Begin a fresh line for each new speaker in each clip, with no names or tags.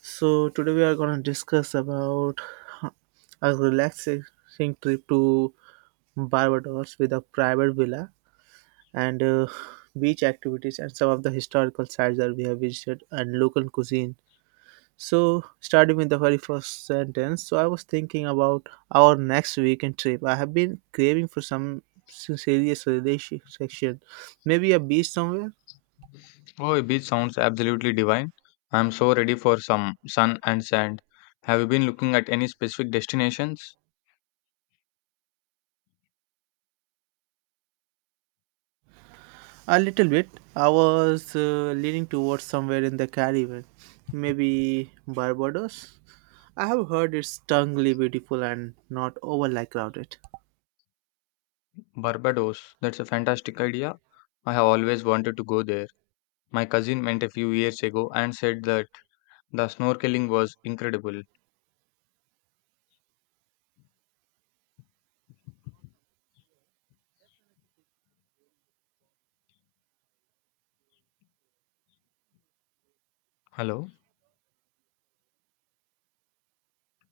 So today we are going to discuss about huh, a relaxing trip to Barbados with a private villa and beach activities and some of the historical sites that we have visited and local cuisine. So starting with the very first sentence, so I was thinking about our next weekend trip. I have been craving for some serious relaxation, maybe a beach somewhere.
Oh, a beach sounds absolutely divine. I'm so ready for some sun and sand. Have you been looking at any specific destinations?
A little bit. I was leaning towards somewhere in the Caribbean, maybe Barbados. I have heard it's stuningly beautiful and not overly crowded.
Barbados, that's a fantastic idea. I have always wanted to go there. My cousin went a few years ago and said that the snorkeling was incredible. Hello?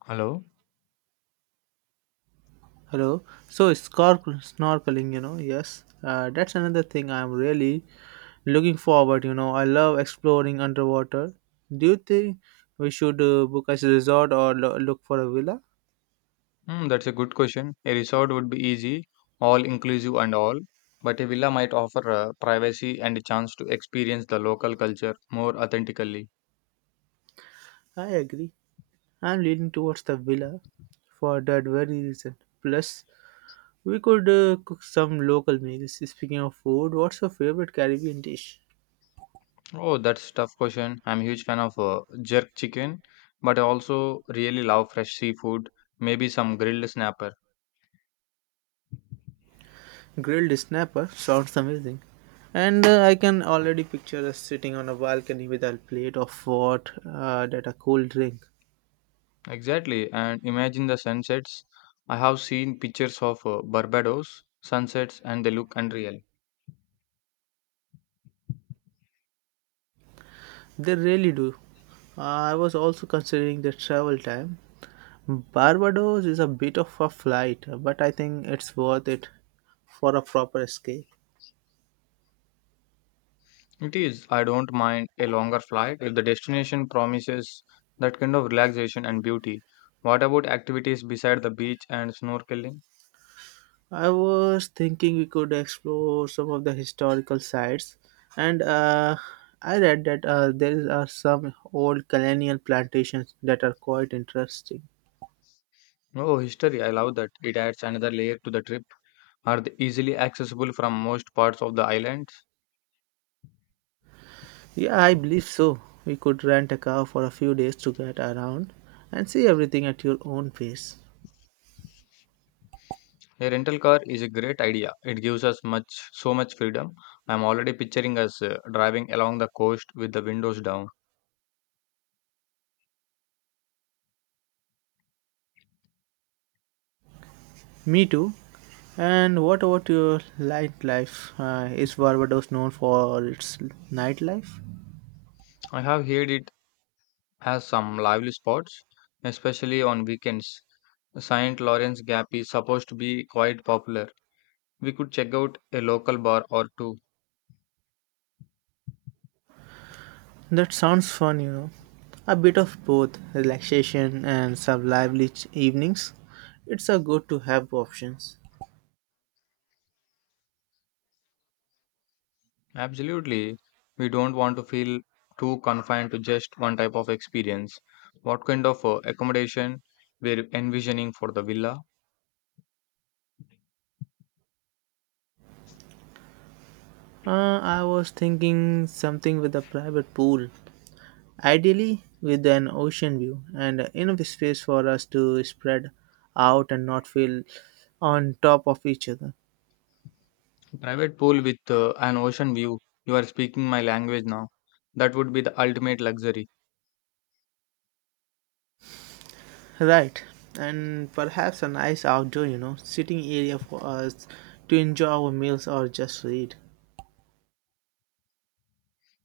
Hello?
Hello. So snorkeling, yes, that's another thing I'm really looking forward. I love exploring underwater. Do you think we should book a resort or look for a villa?
Hmm, that's a good question. A resort would be easy, all inclusive and all, but a villa might offer privacy and a chance to experience the local culture more authentically.
I agree. I'm leaning towards the villa for that very reason. Plus, we could cook some local meals. Speaking of food, what's your favorite Caribbean dish?
Oh, that's a tough question. I'm a huge fan of jerk chicken, but I also really love fresh seafood, maybe some grilled snapper.
Grilled snapper sounds amazing. And I can already picture us sitting on a balcony with a plate of what that a cold drink.
Exactly. And imagine the sunsets. I have seen pictures of Barbados sunsets and they look unreal.
They really do. I was also considering the travel time. Barbados is a bit of a flight, but I think it's worth it for a proper escape.
It is. I don't mind a longer flight if the destination promises that kind of relaxation and beauty. What about activities beside the beach and snorkeling?
I was thinking we could explore some of the historical sites, and I read that there are some old colonial plantations that are quite interesting.
Oh, history. I love that. It adds another layer to the trip. Are they easily accessible from most parts of the island?
Yeah, I believe so. We could rent a car for a few days to get around and see everything at your own pace.
A rental car is a great idea. It gives us much so much freedom. I'm already picturing us driving along the coast with the windows down.
Me too. And what about your nightlife? Is Barbados known for its nightlife?
I have heard it has some lively spots, especially on weekends. Saint Lawrence Gap is supposed to be quite popular. We could check out a local bar or two.
That sounds fun, A bit of both relaxation and some lively evenings. It's a good to have options.
Absolutely. We don't want to feel too confined to just one type of experience. What kind of accommodation we're envisioning for the villa?
I was thinking something with a private pool, ideally with an ocean view and enough space for us to spread out and not feel on top of each other.
Private pool with an ocean view. You are speaking my language now. That would be the ultimate luxury.
Right, and perhaps a nice outdoor, sitting area for us to enjoy our meals or just read.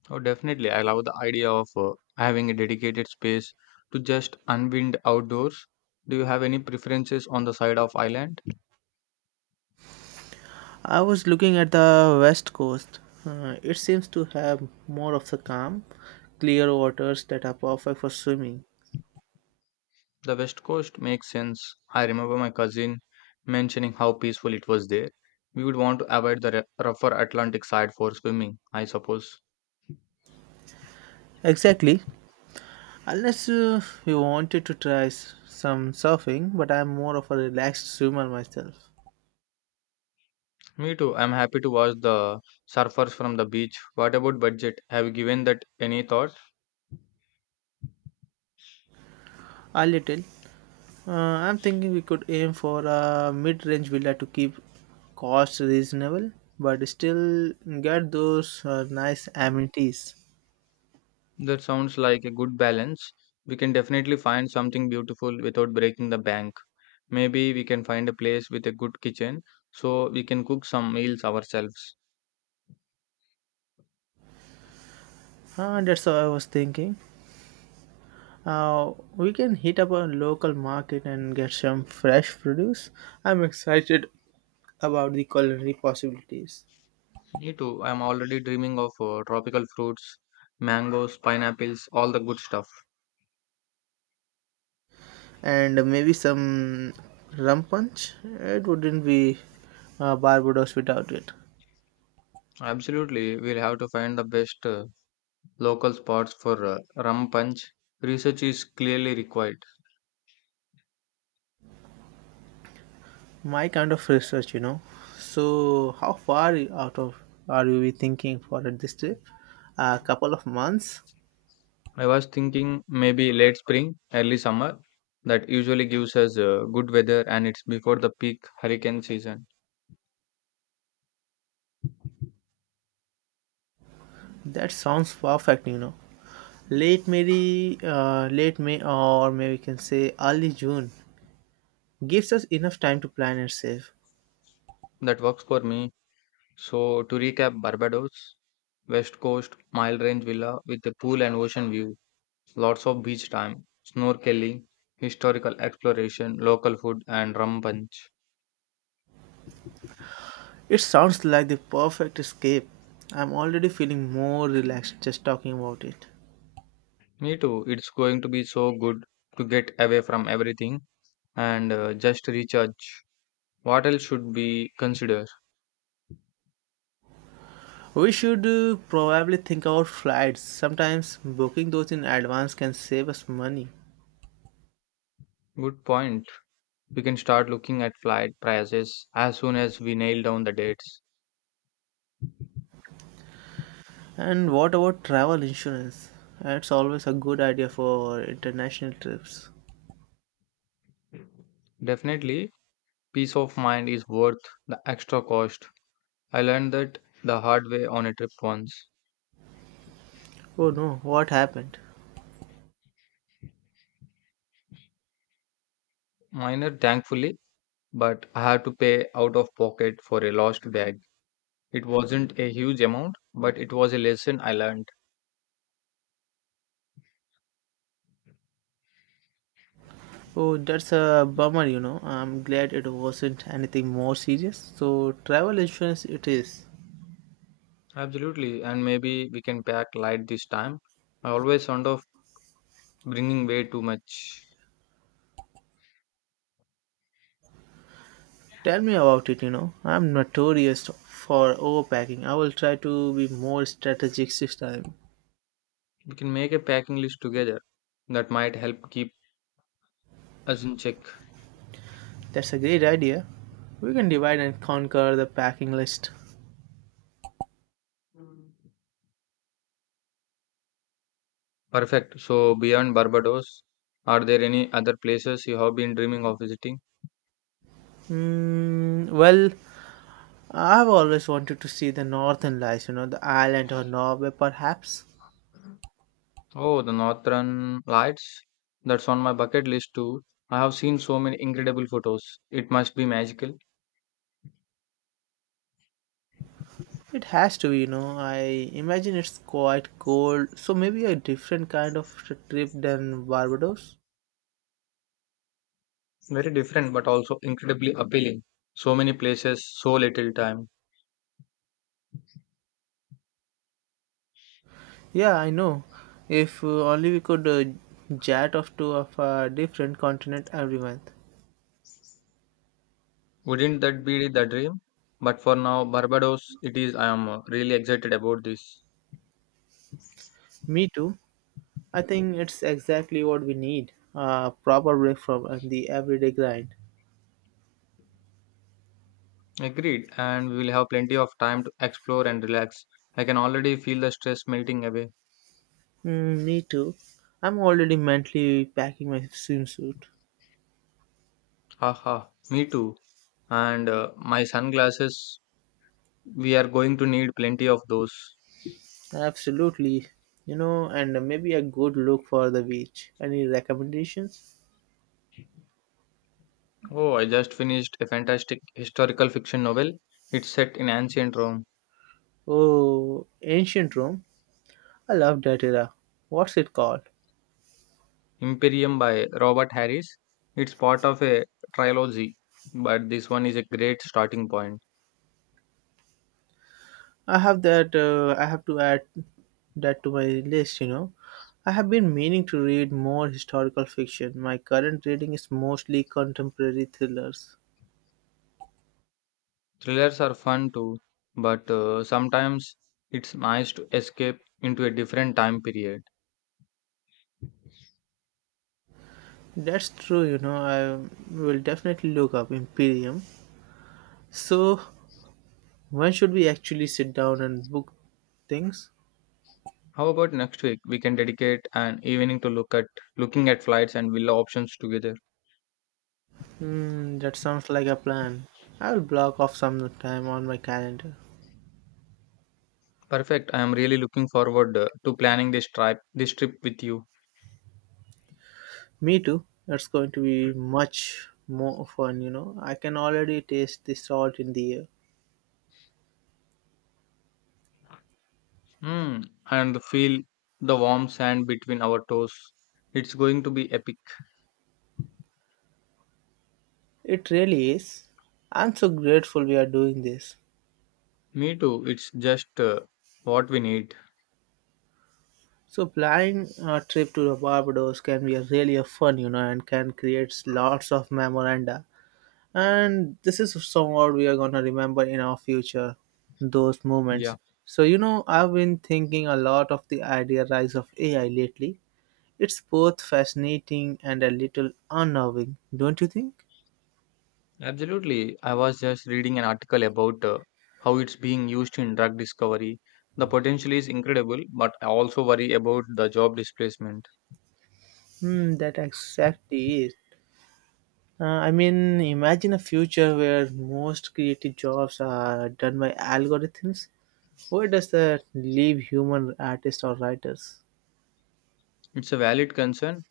Oh, definitely. I love the idea of having a dedicated space to just unwind outdoors. Do you have any preferences on the side of island?
I was looking at the west coast. It seems to have more of the calm, clear waters that are perfect for swimming.
The West Coast makes sense. I remember my cousin mentioning how peaceful it was there. We would want to avoid the rougher Atlantic side for swimming, I suppose.
Exactly. Unless you wanted to try some surfing, but I'm more of a relaxed swimmer myself.
Me too. I'm happy to watch the surfers from the beach. What about budget? Have you given that any thought?
A little. I'm thinking we could aim for a mid-range villa to keep costs reasonable, but still get those nice amenities.
That sounds like a good balance. We can definitely find something beautiful without breaking the bank. Maybe we can find a place with a good kitchen so we can cook some meals ourselves.
That's what I was thinking. We can hit up a local market and get some fresh produce. I'm excited about the culinary possibilities.
Me too. I'm already dreaming of tropical fruits, mangoes, pineapples, all the good stuff.
And maybe some rum punch. It wouldn't be Barbados without it.
Absolutely, we'll have to find the best local spots for rum punch. Research is clearly required.
My kind of research, So, how far out of are we thinking for this trip? A couple of months?
I was thinking maybe late spring, early summer. That usually gives us good weather and it's before the peak hurricane season.
That sounds perfect, Late May, or maybe we can say early June. Gives us enough time to plan and save.
That works for me. So, to recap, Barbados, West Coast, Mile Range Villa with a pool and ocean view. Lots of beach time, snorkeling, historical exploration, local food, and rum punch.
It sounds like the perfect escape. I'm already feeling more relaxed just talking about it.
Me too. It's going to be so good to get away from everything and just recharge. What else should we consider?
We should probably think about flights. Sometimes booking those in advance can save us money.
Good point. We can start looking at flight prices as soon as we nail down the dates.
And what about travel insurance? That's always a good idea for international trips.
Definitely, peace of mind is worth the extra cost. I learned that the hard way on a trip once.
Oh no, what happened?
Minor, thankfully, but I had to pay out of pocket for a lost bag. It wasn't a huge amount, but it was a lesson I learned.
Oh, that's a bummer, I'm glad it wasn't anything more serious. So, travel insurance it is.
Absolutely, and maybe we can pack light this time. I always sound of bringing way too much.
Tell me about it. I'm notorious for overpacking. I will try to be more strategic this time.
We can make a packing list together. That might help keep us in check.
That's a great idea. We can divide and conquer the packing list.
Perfect. So, beyond Barbados, are there any other places you have been dreaming of visiting?
Mm, well, I've always wanted to see the northern lights, the island or Norway perhaps.
Oh, the Northern Lights. That's on my bucket list too. I have seen so many incredible photos. It must be magical.
It has to, be. I imagine it's quite cold, so maybe a different kind of trip than Barbados.
Very different, but also incredibly appealing. So many places, so little time.
Yeah, I know. If only we could chat off to of a different continent every month.
Wouldn't that be the dream? But for now, Barbados, it is. I am really excited about this.
Me too. I think it's exactly what we need. A proper break from the everyday grind.
Agreed, and we will have plenty of time to explore and relax. I can already feel the stress melting away.
Mm, me too. I'm already mentally packing my swimsuit.
Haha, me too. And my sunglasses, we are going to need plenty of those.
Absolutely. And maybe a good look for the beach. Any recommendations?
Oh, I just finished a fantastic historical fiction novel. It's set in ancient Rome.
Oh, ancient Rome. I love that era. What's it called?
Imperium by Robert Harris. It's part of a trilogy, but this one is a great starting point.
I have that. I have to add that to my list. I have been meaning to read more historical fiction. My current reading is mostly contemporary thrillers.
Thrillers are fun too, but sometimes it's nice to escape into a different time period.
That's true. I will definitely look up Imperium. So, when should we actually sit down and book things?
How about next week? We can dedicate an evening to looking at flights and villa options together.
Hmm, that sounds like a plan. I will block off some time on my calendar.
Perfect. I am really looking forward to planning this trip with you.
Me too. It's going to be much more fun. I can already taste the salt in the air.
Hmm. And feel the warm sand between our toes. It's going to be epic.
It really is. I'm so grateful we are doing this.
Me too. It's just what we need.
So planning a trip to Barbados can be a really a fun, and can create lots of memoranda. And this is somewhat we are gonna remember in our future, those moments.
Yeah,
So I've been thinking a lot of the idea rise of AI lately. It's both fascinating and a little unnerving, don't you think?
absolutely. I was just reading an article about how it's being used in drug discovery. The potential is incredible, but I also worry about the job displacement.
Hmm, that exactly is. Uh, I mean, imagine a future where most creative jobs are done by algorithms. Where does that leave human artists or writers?
It's a valid concern.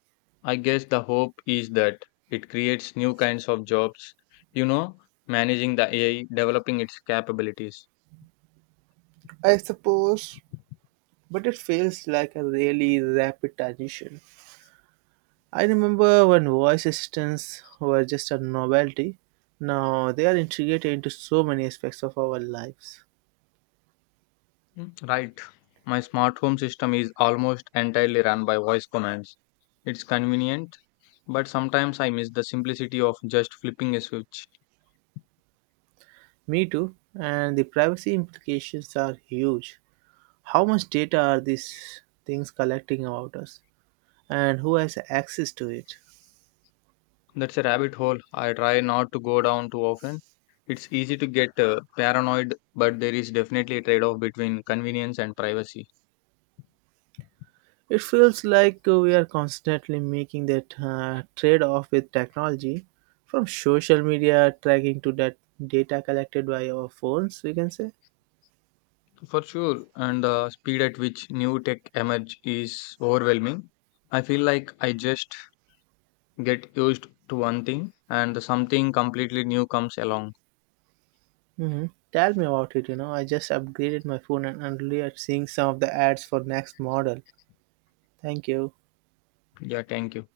I guess the hope is that it creates new kinds of jobs, you know, managing the AI, developing its capabilities.
I suppose, but it feels like a really rapid transition. I remember when voice assistants were just a novelty. Now they are integrated into so many aspects of our lives.
Mm, right. My smart home system is almost entirely run by voice commands. It's convenient, but sometimes I miss the simplicity of just flipping a switch.
Me too, and the privacy implications are huge. How much data are these things collecting about us? And who has access to it?
That's a rabbit hole I try not to go down too often. It's easy to get paranoid, but there is definitely a trade off between convenience and privacy.
It feels like we are constantly making that trade off with technology from social media tracking to that data collected by our phones, we can say.
For sure, and the speed at which new tech emerge is overwhelming. I feel like I just get used to one thing and something completely new comes along.
Hmm, tell me about it. I just upgraded my phone and only at seeing some of the ads for next model. Thank you.
Yeah, thank you.